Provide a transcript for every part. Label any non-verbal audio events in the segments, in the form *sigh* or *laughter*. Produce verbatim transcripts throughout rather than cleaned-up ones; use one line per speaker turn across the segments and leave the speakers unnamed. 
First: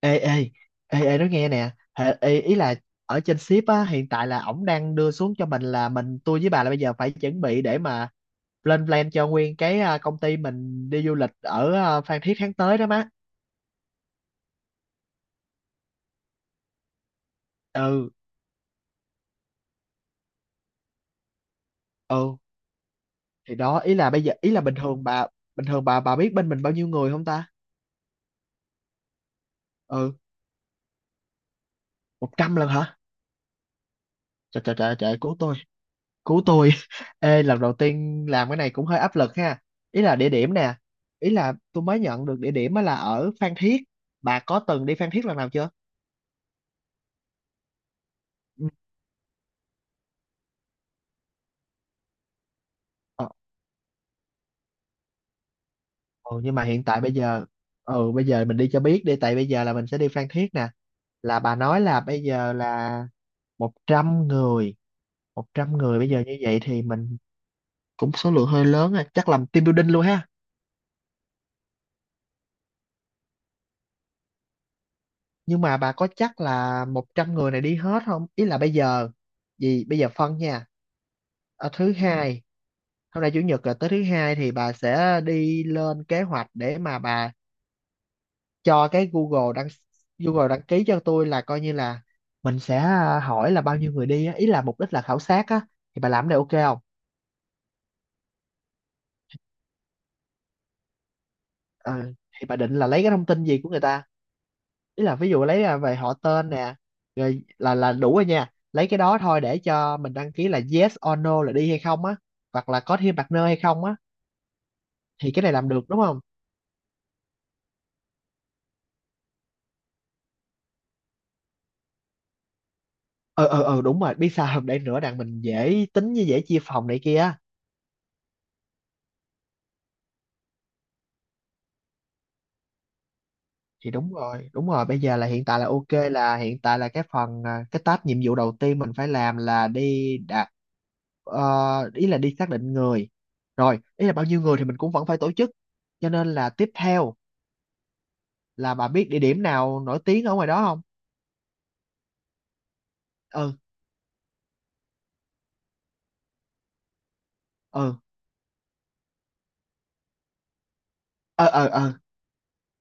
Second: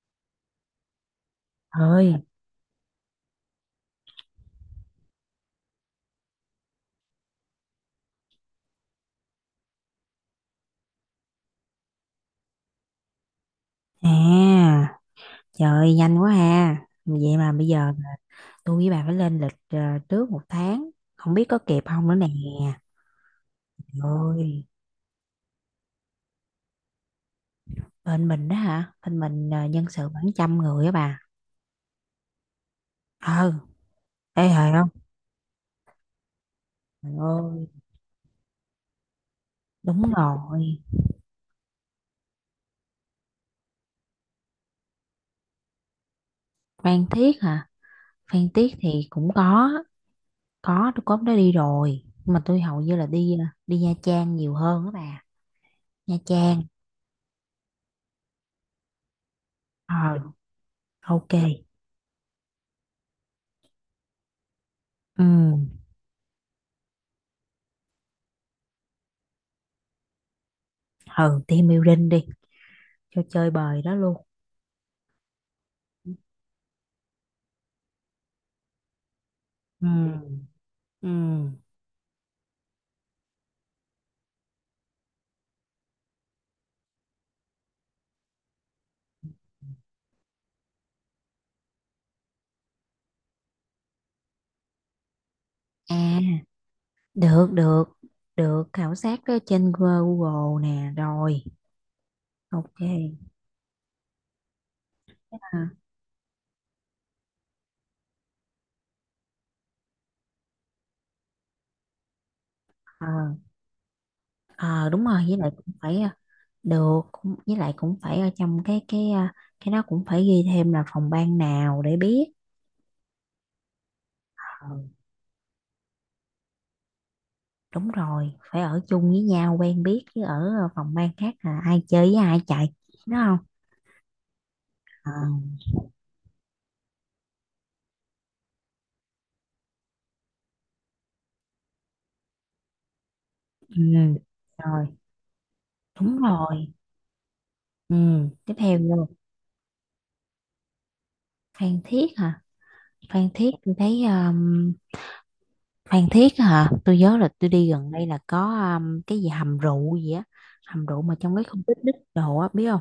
Ê ê ê ê nói nghe nè. Hả?
Thôi,
Ê, ý là ở trên ship á, hiện tại là ổng đang đưa xuống cho mình là mình, tôi với bà là bây giờ phải chuẩn bị để mà lên plan cho nguyên cái à, công ty mình đi du lịch ở à, Phan Thiết tháng tới đó má.
à, trời ơi, nhanh quá ha. Vậy mà bây giờ
Ừ.
tôi với bà phải lên lịch ờ, trước một tháng, không biết có kịp không nữa nè.
ừ thì đó, ý là bây giờ, ý là
Rồi,
bình thường bà, bình thường bà bà biết bên mình bao nhiêu người không ta?
bên mình đó hả? Bên mình ờ, nhân sự
Ừ.
khoảng trăm người á bà.
Một trăm lần hả?
Ừ, ê
Trời
hề
trời
không?
trời trời, cứu tôi. Cứu tôi.
Trời
*laughs* Ê, lần
ơi,
đầu tiên làm cái này cũng hơi áp lực ha. Ý
đúng
là địa điểm nè.
rồi.
Ý là tôi mới nhận được địa điểm á là ở Phan Thiết. Bà có từng đi Phan Thiết lần nào chưa?
Phan Thiết hả? Phan
Ừ.
Thiết thì cũng có, có tôi có hôm đó đi rồi. Nhưng mà tôi hầu như là
Ờ.
đi ờ, đi Nha Trang nhiều hơn á bà. Nha
Ừ, nhưng
Trang.
mà hiện tại bây giờ, ừ bây giờ mình đi cho biết đi, tại bây giờ là mình sẽ đi
Ờ,
Phan Thiết nè.
ok.
Là bà nói là bây giờ là một trăm người.
Ừ,
Một trăm người bây giờ như vậy thì mình cũng số lượng hơi lớn rồi, chắc làm team building luôn ha.
ừ, team building đi cho chơi bời đó luôn.
Nhưng mà bà có chắc là một trăm người này đi hết không, ý là bây giờ gì
Ừ.
bây giờ phân nha.
Ừ.
Ờ, thứ hai, hôm nay chủ nhật là tới thứ hai thì bà sẽ đi lên kế hoạch để mà bà cho cái Google đăng, Google đăng ký cho tôi, là coi như là mình sẽ à, hỏi là bao nhiêu người đi á, ý là mục đích là khảo sát á. Thì bà
À,
làm cái này ok không?
được, được, được, khảo sát ở trên Google nè, rồi,
Ờ, thì bà định
ok.
là lấy cái thông tin gì của người ta? Ý là ví dụ lấy
À,
à, về họ tên nè, rồi là là đủ rồi nha, lấy cái đó thôi để cho mình đăng ký là yes or no là đi hay không á, hoặc là có
ờ,
thêm partner hay không á.
ờ, đúng rồi,
Thì
với
cái
lại
này làm
cũng
được
phải,
đúng
ờ,
không?
được, cũng, với lại cũng phải ở trong cái, cái, ờ, cái đó cũng phải ghi thêm là phòng ban nào để biết.
ờ ờ ờ Đúng rồi, biết sao không,
Ờ,
để nữa đặng mình dễ tính với dễ chia phòng này kia á.
đúng rồi, phải ở chung với nhau, quen biết, chứ ở ờ, phòng ban khác là ai chơi với ai chạy, đúng không?
Thì đúng rồi đúng rồi, bây
Ờ,
giờ là hiện tại là ok, là hiện tại là cái phần à, cái task, nhiệm vụ đầu tiên mình phải làm là đi đạt. Ờ, ý là đi xác định người,
ừ,
rồi ý là bao nhiêu người thì mình
rồi,
cũng vẫn phải tổ chức, cho
đúng
nên là
rồi,
tiếp theo
ừ, tiếp
là
theo
bà biết
luôn.
địa điểm nào nổi tiếng ở ngoài đó không?
Phan Thiết hả? Phan Thiết
Ừ.
tôi thấy, um, Phan Thiết á hả? Tôi nhớ là tôi đi gần
Ừ.
đây là có, um, cái gì hầm rượu gì á, hầm rượu mà trong cái
ờ
khu
ờ ờ
picnic đồ á biết không?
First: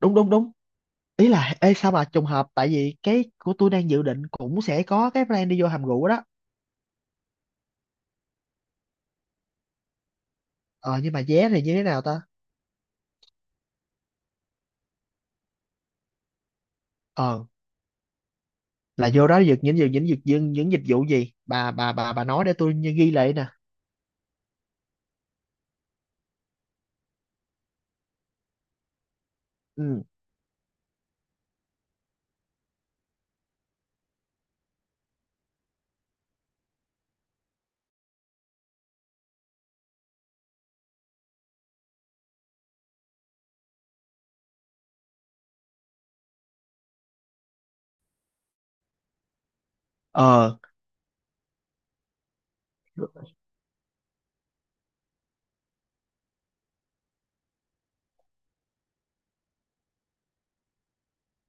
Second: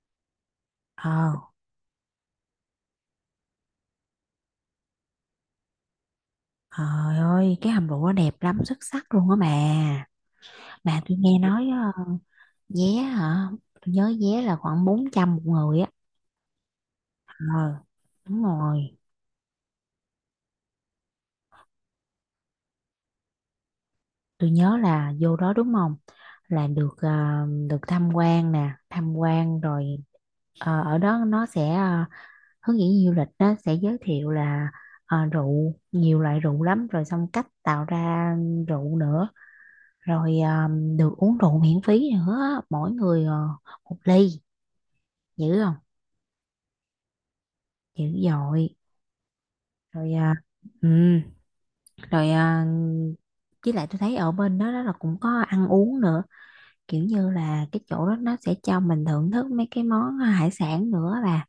Đúng đúng đúng. Ý
Ờ,
là ê sao mà trùng hợp, tại vì cái của tôi đang dự định cũng sẽ có cái plan đi vô hầm rượu đó.
trời ơi, cái hầm rượu nó đẹp lắm, xuất sắc luôn á mà. Mà
Ờ nhưng
tôi
mà
nghe
vé thì
nói,
như thế
ờ,
nào ta?
vé hả? Tôi nhớ vé là khoảng bốn trăm một người á.
Ờ.
Ờ, đúng rồi.
Là vô đó được những những những những những, những dịch vụ gì, bà bà bà bà nói để tôi như ghi lại nè.
Tôi nhớ là vô đó đúng không? Là được ờ, được tham quan nè, tham quan rồi,
Ừ.
ờ, ở đó nó sẽ, ờ, hướng dẫn viên du lịch đó sẽ giới thiệu là, ờ, rượu nhiều loại rượu lắm, rồi xong cách tạo ra rượu nữa, rồi ờm, được uống rượu miễn phí nữa mỗi người ờ, một ly, dữ không, dữ dội. Rồi, à,
ờ
ừ, rồi, à, với lại tôi thấy ở bên đó, đó là cũng có ăn uống nữa, kiểu như là cái chỗ đó nó sẽ cho mình thưởng thức mấy cái món, à, hải sản nữa, là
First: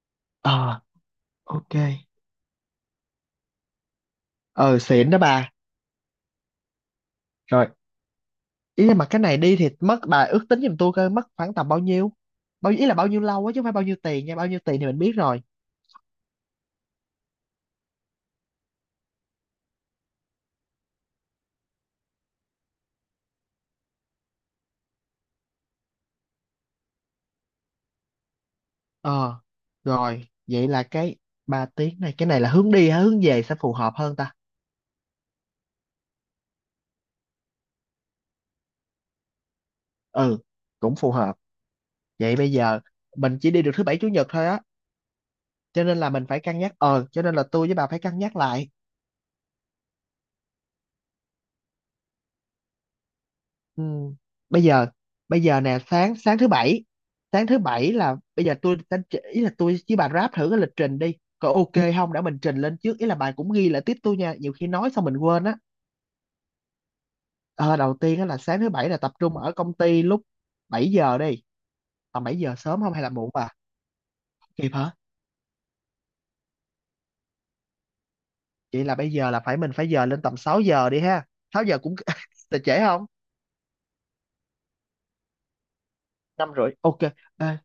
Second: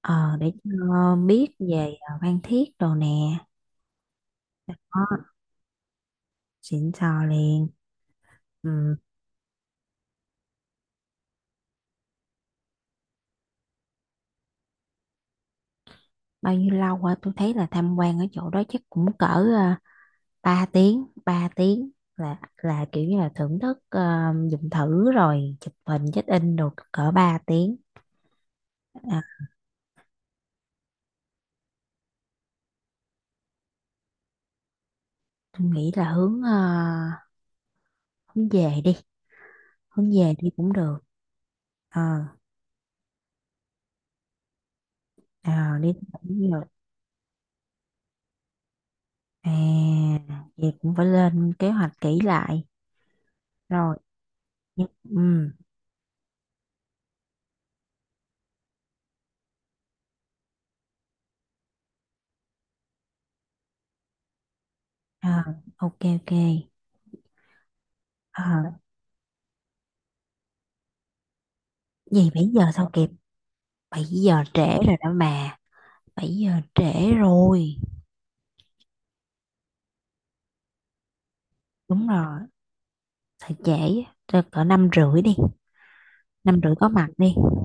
ờ, để
ờ
ờ, biết
ok.
về ờ, Phan Thiết đồ nè.
Ờ xịn đó
Đó,
bà.
xịn sò liền.
Rồi, ý là
Ừ.
mà cái này đi thì mất, bà ước tính giùm tôi coi mất khoảng tầm bao nhiêu, bao, ý là bao nhiêu lâu á, chứ không phải bao nhiêu tiền nha, bao nhiêu tiền thì mình biết rồi.
Bao nhiêu lâu hả? Tôi thấy là tham quan ở chỗ đó chắc cũng cỡ, à, ba tiếng ba tiếng là là kiểu như là thưởng thức, à, dùng thử rồi chụp hình check in, rồi cỡ ba tiếng à,
Ờ, rồi, vậy là cái ba tiếng này, cái này là hướng đi hay hướng về sẽ phù hợp hơn ta?
tôi nghĩ là hướng à, hướng về đi hướng về
Ừ,
đi cũng
cũng
được.
phù hợp.
ờ
Vậy bây giờ mình chỉ đi được thứ bảy chủ nhật thôi á,
à,
cho
Đi
nên là mình phải
cũng
cân
được.
nhắc. Ờ, cho nên là tôi với bà phải cân nhắc lại.
à Vậy cũng phải lên kế hoạch kỹ lại
Ừ,
rồi.
bây
Nhưng-
giờ, bây
ừ.
giờ nè, sáng sáng thứ bảy, sáng thứ bảy là bây giờ tôi sẽ, ý là tôi với bà ráp thử cái lịch trình đi. Có ok không để mình trình lên trước, ý là bà cũng ghi lại tiếp tôi nha, nhiều khi nói xong mình
à,
quên á.
ok, ok.
Ờ, đầu tiên á là sáng thứ
à,
bảy là tập trung ở công ty lúc bảy giờ đi. Tầm
Gì
bảy
bảy
giờ
giờ
sớm
sao
không hay
kịp?
là muộn bà?
Bảy giờ trễ
Kịp hả?
rồi đó mà, bảy giờ trễ rồi.
Vậy là bây giờ là phải mình phải giờ lên tầm sáu giờ đi ha. Sáu giờ cũng
Đúng rồi,
*laughs* là trễ không?
thời trễ á, cỡ năm rưỡi đi,
Năm
năm
rưỡi
rưỡi có
ok.
mặt đi.
Ê,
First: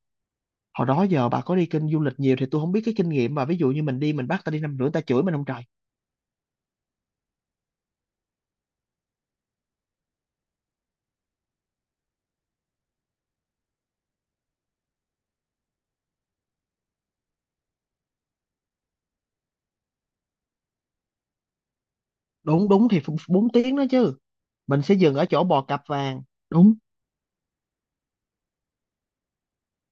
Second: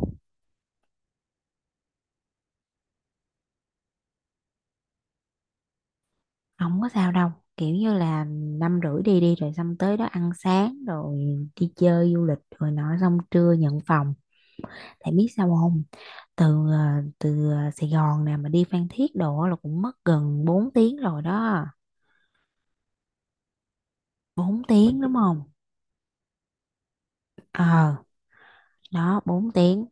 hồi đó giờ bà có đi kênh du lịch nhiều thì tôi không biết cái kinh nghiệm, mà ví dụ như mình đi mình bắt ta đi năm rưỡi ta chửi mình không trời.
Không có sao đâu, kiểu như là năm rưỡi đi đi, rồi xong tới đó ăn sáng, rồi đi chơi du lịch rồi nọ, xong trưa nhận phòng. Tại biết sao không? Từ ờ, từ ờ, Sài Gòn nè mà đi Phan Thiết đồ là cũng mất gần bốn tiếng rồi đó.
Đúng đúng thì bốn tiếng đó chứ.
Bốn
Mình sẽ
tiếng, đúng
dừng ở
không?
chỗ bò cặp vàng. Đúng.
ờ Đó, bốn tiếng,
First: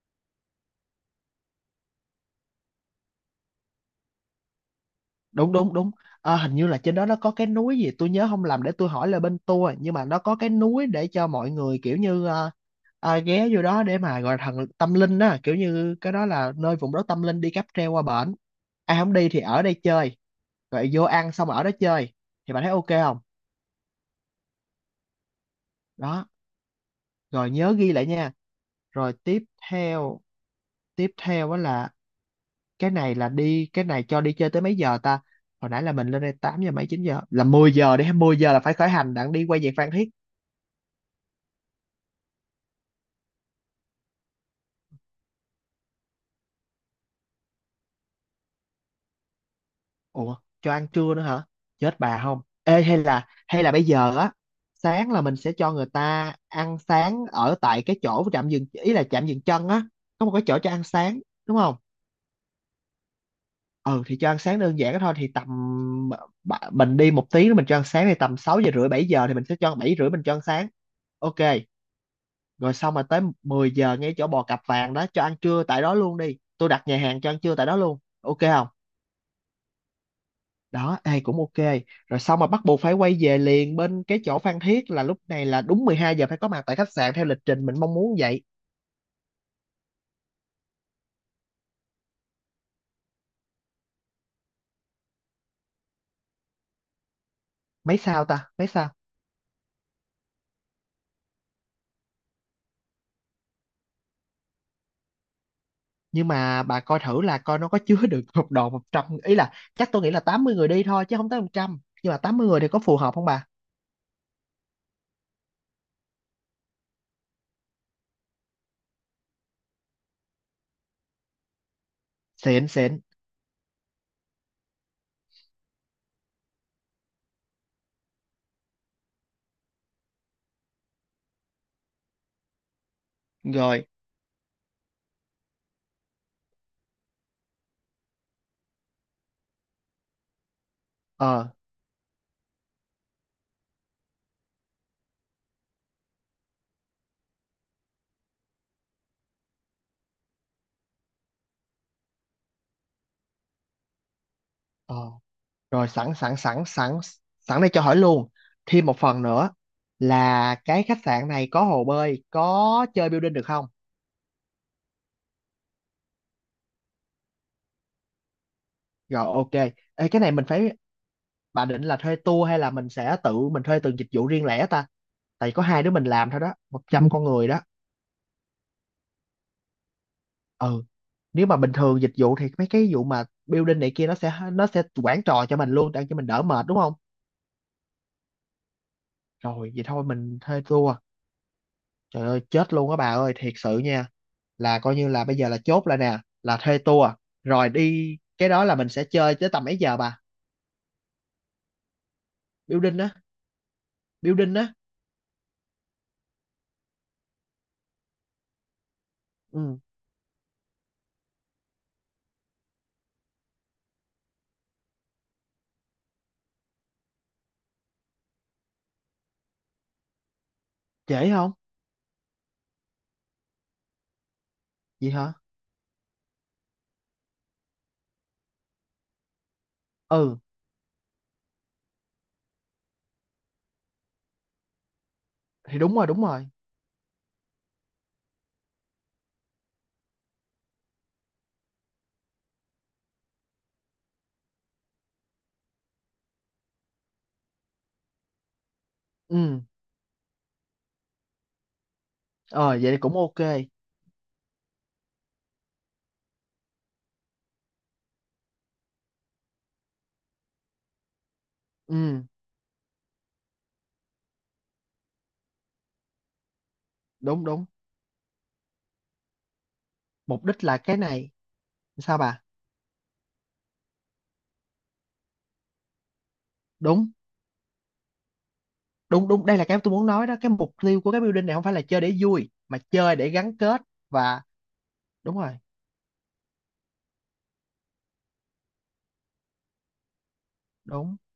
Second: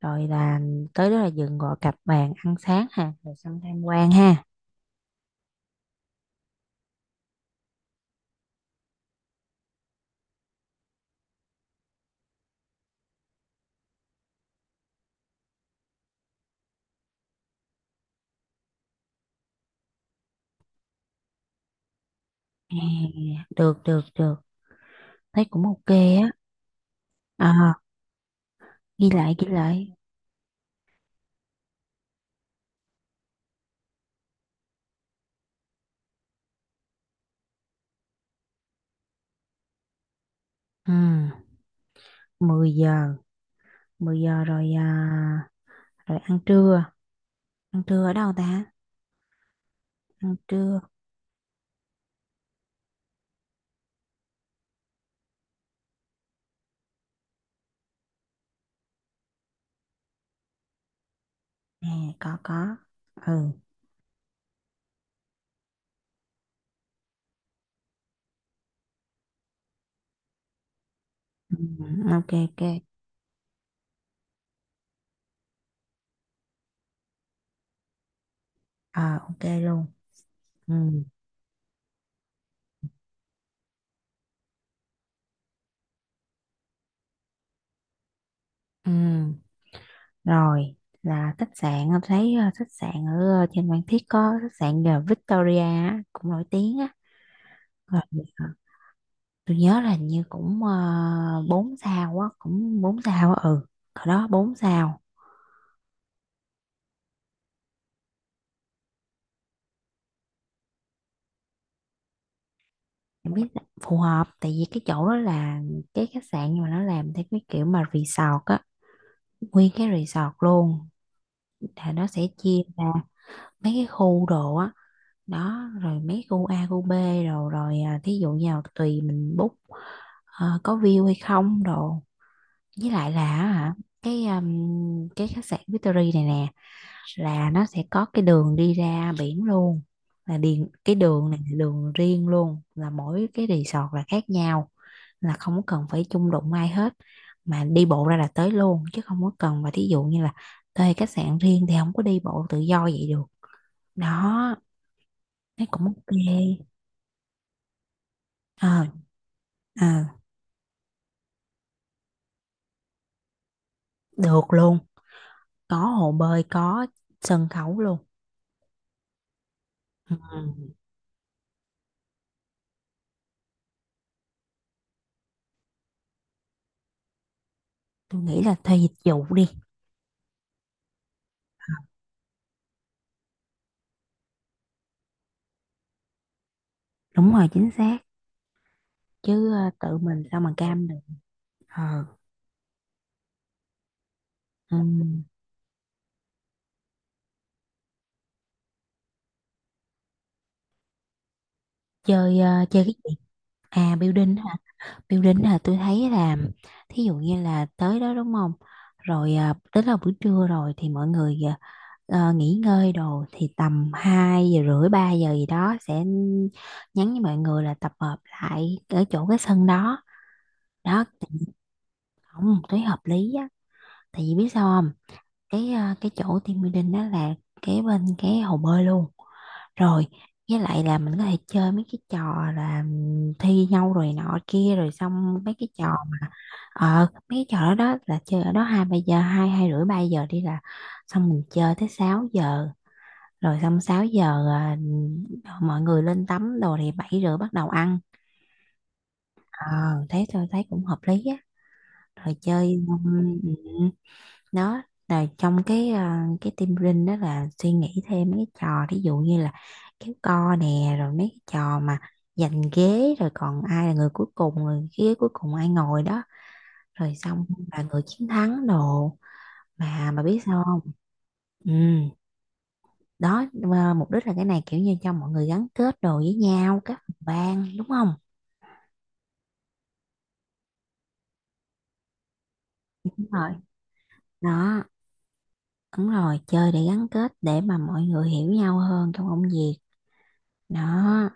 rồi là tới đó là dừng gọi cặp bàn ăn sáng ha, rồi xong tham quan ha.
Đúng đúng đúng. Ờ, hình như là trên đó nó có cái núi gì tôi nhớ không lầm, để tôi hỏi là bên tour, nhưng mà nó có cái núi để cho mọi người kiểu như ờ, ờ, ghé vô đó để mà gọi là thần tâm linh á, kiểu như cái đó là nơi vùng đất tâm linh, đi cáp treo qua bển, ai không đi thì ở đây chơi, rồi vô ăn xong ở đó chơi. Thì bạn thấy
À,
ok không?
được, được, được, thấy cũng ok
Đó,
á.
rồi nhớ
à,
ghi lại nha.
Ghi
Rồi
lại,
tiếp
ghi lại.
theo, tiếp theo á là cái này là đi, cái này cho đi chơi tới mấy giờ ta? Hồi nãy là mình lên đây tám giờ mấy, chín giờ là mười giờ đi, mười giờ là phải khởi hành đặng đi quay về Phan Thiết.
Ừ, mười giờ, mười giờ rồi. À, rồi ăn trưa, ăn trưa ở đâu ta? Ăn
Ủa, cho
trưa
ăn trưa nữa hả? Chết bà không, ê hay là hay là bây giờ á, sáng là mình sẽ cho người ta ăn sáng ở tại cái chỗ trạm dừng, ý là trạm dừng chân á, có một cái chỗ cho ăn sáng, đúng không?
nè, có, có. Ừ,
Ừ, thì cho ăn sáng đơn giản đó thôi, thì tầm, bạ- mình đi một tiếng nữa mình cho ăn sáng thì tầm sáu giờ rưỡi bảy giờ thì mình sẽ cho bảy rưỡi mình cho ăn sáng. Ok.
ừ, ok, ok.
Rồi xong mà tới mười giờ ngay chỗ bò cặp vàng đó cho ăn trưa tại đó luôn đi, tôi đặt nhà hàng cho ăn trưa tại đó luôn ok không?
À, ok luôn. Ừ,
Đó ai cũng ok. Rồi xong mà bắt buộc phải quay về liền bên cái chỗ Phan Thiết là lúc này là đúng mười hai giờ phải có mặt tại khách sạn theo lịch trình mình mong muốn vậy.
ừ. Rồi là khách sạn em thấy, à, khách sạn ở, à, trên Phan Thiết có khách sạn, à, Victoria á, cũng nổi tiếng á.
Mấy
Rồi,
sao
à,
ta, mấy sao?
tôi nhớ là hình như cũng, uh, bốn sao á, cũng bốn sao á. Ừ, hồi đó bốn sao.
Nhưng mà bà coi thử là coi nó có chứa *laughs* được một đồ một trăm, ý là chắc tôi nghĩ là tám mươi người đi thôi chứ không tới một trăm, nhưng mà tám mươi người thì có phù hợp không
Em biết
bà?
là phù hợp, tại vì cái chỗ đó là cái khách sạn nhưng mà nó làm theo cái kiểu mà resort á, nguyên cái resort luôn, là nó sẽ chia
Xịn
ra
xịn.
mấy cái khu đồ á. Đó, rồi mấy khu A khu B. rồi rồi, à, thí dụ như là tùy mình book, ờ, có view hay không đồ, với lại là hả,
Rồi.
cái um, cái khách sạn Victory này nè, là nó sẽ có cái đường đi ra biển luôn, là điền cái đường này
ờ
là đường riêng luôn, là mỗi cái resort là khác nhau, là không có cần phải chung đụng ai hết, mà đi bộ ra là tới luôn, chứ không có cần. Và thí dụ như là thuê khách sạn riêng thì không có đi bộ tự do vậy được. Đó,
ờ
nó cũng
Rồi sẵn sẵn sẵn
ok.
sẵn sẵn đây cho hỏi luôn, thêm
ờ
một phần nữa
à,
là cái khách sạn này có hồ bơi, có chơi building được không?
Được luôn, có hồ bơi, có sân khấu luôn.
Rồi ok. Ê,
Ừ.
cái này mình phải, bà định là thuê tour hay là mình sẽ tự mình thuê từng dịch vụ riêng lẻ ta? Tại có hai đứa mình làm thôi đó, một trăm con người đó.
Tôi nghĩ là thuê dịch vụ đi.
Ừ. Nếu mà bình
Ờ,
thường dịch vụ thì mấy cái vụ mà building này kia nó sẽ nó sẽ quản trò cho mình luôn để cho mình đỡ mệt đúng không?
đúng rồi, chính xác, chứ ờ,
Rồi vậy
tự
thôi
mình
mình
sao mà
thuê
cam được.
tour.
ờ
Trời ơi, chết luôn á bà ơi, thiệt sự nha.
Ừ.
Là coi như là bây giờ là chốt lại nè là thuê tour. Rồi đi cái đó là mình sẽ chơi tới tầm mấy giờ bà?
Chơi ờ, chơi cái
Building á.
gì? À, building
Building
hả?
á.
Building là tôi thấy là, thí dụ như là tới đó đúng không? Rồi, ờ,
Ừ.
tới là buổi trưa rồi thì mọi người, ờ, ờ, nghỉ ngơi đồ, thì tầm hai giờ rưỡi ba giờ gì đó sẽ nhắn với mọi người là tập hợp lại ở chỗ cái sân đó. Đó,
Trễ
tại vì
không?
không, tôi hợp lý á. Tại vì biết sao không?
Vậy hả?
Cái ờ, cái chỗ team building đó là kế bên cái hồ bơi luôn. Rồi,
Ừ
với lại là mình có thể chơi mấy cái trò là thi nhau, rồi nọ kia, rồi xong mấy cái
thì
trò
đúng rồi đúng
mà,
rồi.
ờ mấy cái trò đó đó, là chơi ở đó hai ba giờ, hai hai rưỡi ba giờ đi, là xong mình chơi tới sáu giờ, rồi xong sáu giờ à, mọi người lên tắm đồ, thì bảy rưỡi bắt đầu ăn.
Ừ.
Ờ, thế tôi thấy cũng hợp lý á. Rồi
Ờ
chơi,
vậy thì cũng ok.
um, đó là trong cái, à, cái team building đó là suy nghĩ thêm mấy cái trò, ví dụ như là kéo co nè, rồi mấy cái trò mà
Ừ.
giành ghế, rồi còn ai là người cuối cùng, người ghế cuối cùng ai ngồi đó, rồi xong
Đúng đúng.
là người chiến thắng đồ. Mà mà biết
Mục đích
sao
là
không?
cái này.
Ừ,
Sao bà?
đó mà mục đích là cái này, kiểu như cho mọi người gắn kết đồ với nhau, các
Đúng
phòng ban đúng không?
đúng đúng, đây là cái tôi muốn nói đó, cái mục tiêu của cái building này không phải là chơi để vui mà chơi
Đúng
để
rồi.
gắn kết. Và.
Đó,
Đúng rồi.
đúng rồi, chơi để gắn kết, để mà mọi người hiểu nhau hơn trong công việc.
Đúng.
Đó,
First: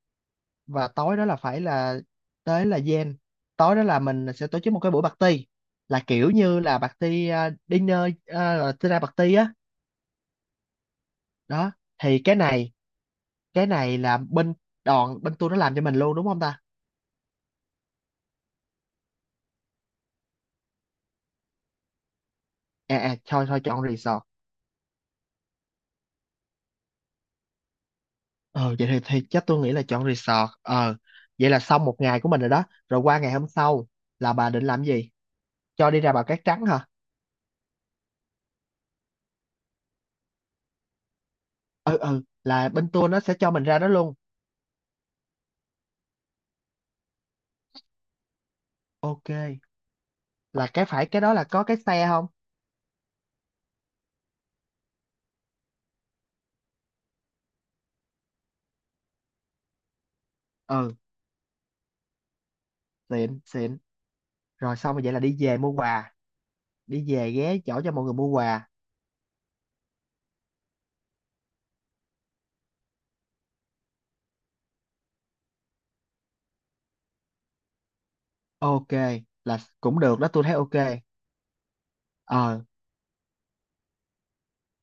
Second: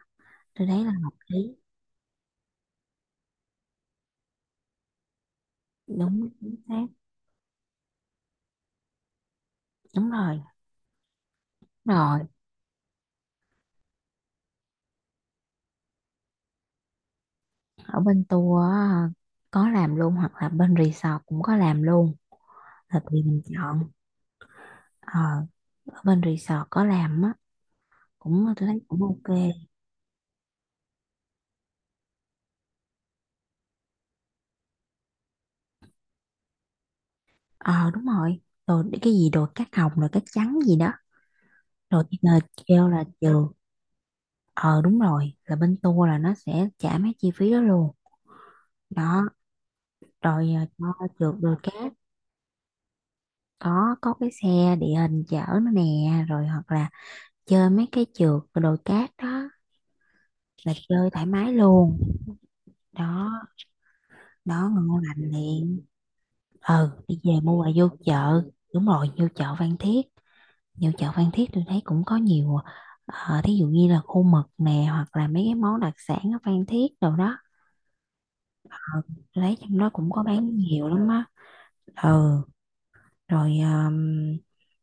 tôi thấy
Và
là hợp
tối đó là
lý.
phải là, tới là gen, tối đó là mình sẽ tổ chức một cái buổi party, là
Đúng,
kiểu
chính
như là
xác.
party uh, dinner, uh, dinner party á.
Đúng rồi.
Đó.
Rồi,
Thì cái này, cái này là bên đoàn bên tôi nó làm cho mình luôn đúng không ta?
ở bên tour á, có làm luôn, hoặc là bên resort cũng có làm luôn,
À
là
à
tùy mình
thôi thôi chọn
chọn.
resort.
ờ Ở bên resort có làm á, cũng tôi
Ờ
thấy
vậy thì,
cũng
thì
ok.
chắc tôi nghĩ là chọn resort. Ờ vậy là xong một ngày của mình rồi đó. Rồi qua ngày hôm sau là bà định làm gì? Cho đi ra Bà Cát Trắng hả?
ờ Đúng rồi. Rồi. Đi- cái gì đồ cát hồng rồi cát trắng gì đó.
Ừ
Rồi chỉ
ừ
là
là
kêu
bên
là
tour nó sẽ
trừ.
cho mình ra đó luôn.
ờ Đúng rồi, là bên tour là nó sẽ trả mấy chi phí đó luôn. Đó,
Ok,
rồi, à,
là cái
cho
phải cái
trượt
đó là
đồi
có cái
cát,
xe không?
có có cái xe địa hình chở nó nè. Rồi hoặc là chơi mấy cái trượt đồi cát đó, là
Ừ
chơi thoải mái luôn. Đó,
xịn xịn.
đó,
Rồi xong
ngon
rồi vậy là
lành
đi về mua
liền.
quà.
Ừ,
Đi
đi
về
về
ghé
mua là
chỗ
vô
cho mọi người mua
chợ.
quà.
Đúng rồi, vô chợ Phan Thiết. Vô chợ Phan Thiết tôi thấy cũng có nhiều, ờ, thí dụ như là khô mực nè, hoặc là mấy cái món đặc sản ở Phan Thiết đồ đó.
Ok,
Ờ, tôi thấy
là
trong đó
cũng
cũng
được
có
đó tôi thấy
bán
ok.
nhiều lắm á. Ừ,
Ờ.
rồi, um,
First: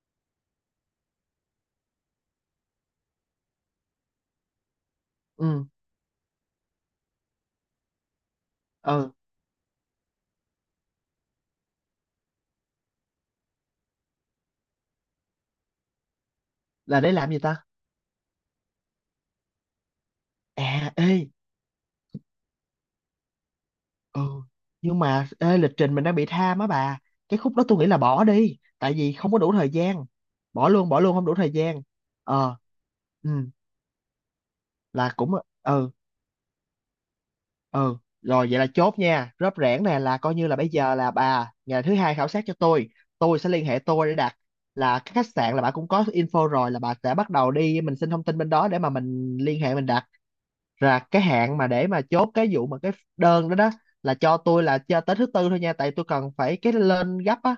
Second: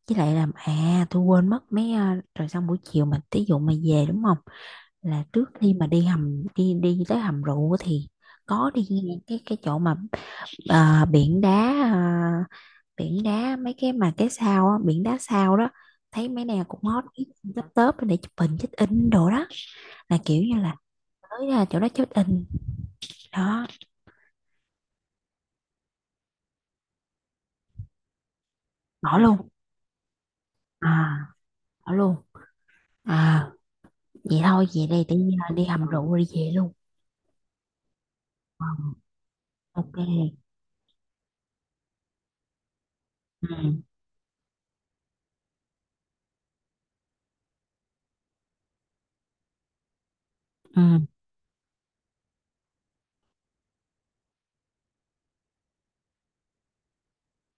với lại làm, à tôi quên mất mấy, ờ, rồi xong buổi chiều mà thí dụ mà về đúng không, là trước
Ừ.
khi mà đi hầm đi đi tới hầm rượu thì có đi
Ừ.
ngang cái cái chỗ mà, Ờ, biển đá, ờ, biển đá mấy cái mà cái sao á, biển đá sao đó, thấy mấy nào cũng
Là
hot,
để làm gì ta?
tấp tớp để chụp hình check in đồ đó, là kiểu như là
À ê.
tới ra chỗ đó check in. Đó,
Ừ nhưng mà ê, lịch trình mình đang bị tham á bà, cái khúc đó tôi nghĩ là bỏ đi tại vì
bỏ
không có
luôn.
đủ thời gian. Bỏ luôn,
à
bỏ luôn, không đủ thời gian.
Bỏ luôn.
Ờ. Ừ.
à Vậy thôi về đây
Là
tự
cũng.
nhiên là đi hầm
Ừ.
rượu rồi đi về luôn.
Ừ rồi vậy
Ờ,
là chốt nha rớp rẻn
ok.
nè, là coi như là bây giờ là bà ngày thứ hai khảo sát cho tôi tôi
Ừ,
sẽ liên hệ tôi để đặt, là cái khách sạn là bà cũng có info rồi, là bà sẽ bắt đầu đi mình xin thông tin bên đó để mà mình liên hệ mình đặt. Là
ừ,
cái hạn mà để mà chốt cái vụ mà cái đơn đó đó, là cho tôi là cho tới thứ tư thôi nha, tại tôi cần phải cái lên gấp á,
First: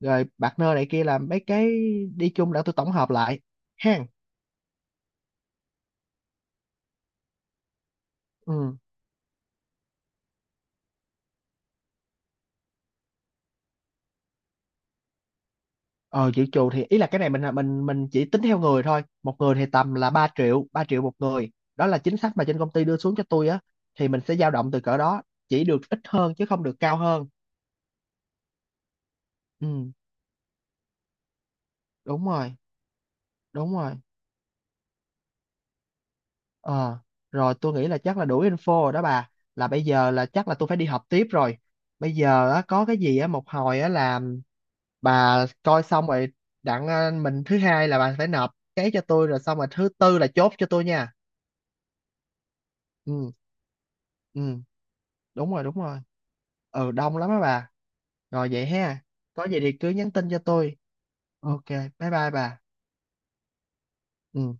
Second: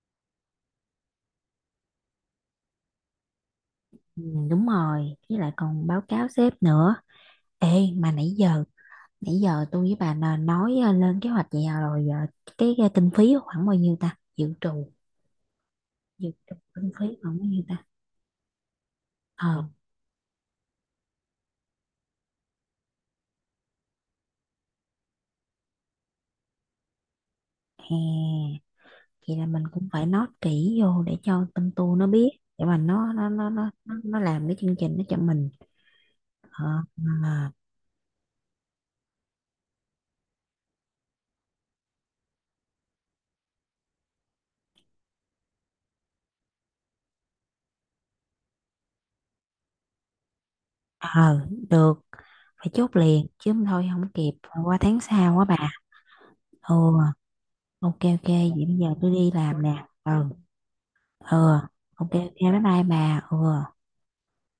rồi partner này kia làm mấy cái đi chung để tôi tổng hợp lại ha.
ừ, đúng rồi, với lại còn báo cáo sếp nữa. Ê, mà nãy giờ
Ừ.
nãy giờ tôi với bà là nói, ờ, lên kế hoạch vậy, à, rồi giờ cái, cái kinh phí khoảng bao nhiêu ta dự trù? Dự
Ờ dự
trù
trù thì
kinh
ý
phí
là cái này
còn cái
mình
gì ta?
mình mình chỉ tính theo người thôi, một người
ờ
thì tầm là ba triệu, ba triệu một người. Đó là chính sách mà trên công ty đưa xuống cho tôi á, thì mình sẽ dao động từ cỡ đó, chỉ được ít hơn chứ không được cao hơn.
Hè, vậy là mình
Ừ,
cũng phải nói kỹ vô để cho tâm tu nó
đúng
biết,
rồi.
để mà nó nó nó nó
Đúng
nó
rồi.
nó làm cái chương trình nó cho mình. ờ
Ờ,
mà-
rồi tôi nghĩ là chắc là đủ info rồi đó bà. Là bây giờ là chắc là tôi phải đi học tiếp rồi. Bây giờ á, có cái gì á một hồi á là bà coi xong rồi đặng ờ, mình thứ hai là bà phải nộp cái cho tôi, rồi xong rồi thứ tư là chốt cho tôi nha.
ờ Được, phải chốt liền
Ừ,
chứ không thôi không kịp,
ừ,
qua tháng sau quá
đúng rồi,
bà.
đúng rồi. Ừ,
Ừ,
đông lắm á bà.
ok, ok,
Rồi
vậy
vậy
bây giờ
ha.
tôi đi
Có gì
làm
thì
nè.
cứ nhắn
Ừ,
tin cho tôi.
ừ,
Ok, bye
ok, ok,
bye bà.
bye bye bà. Ừ.
Ừ.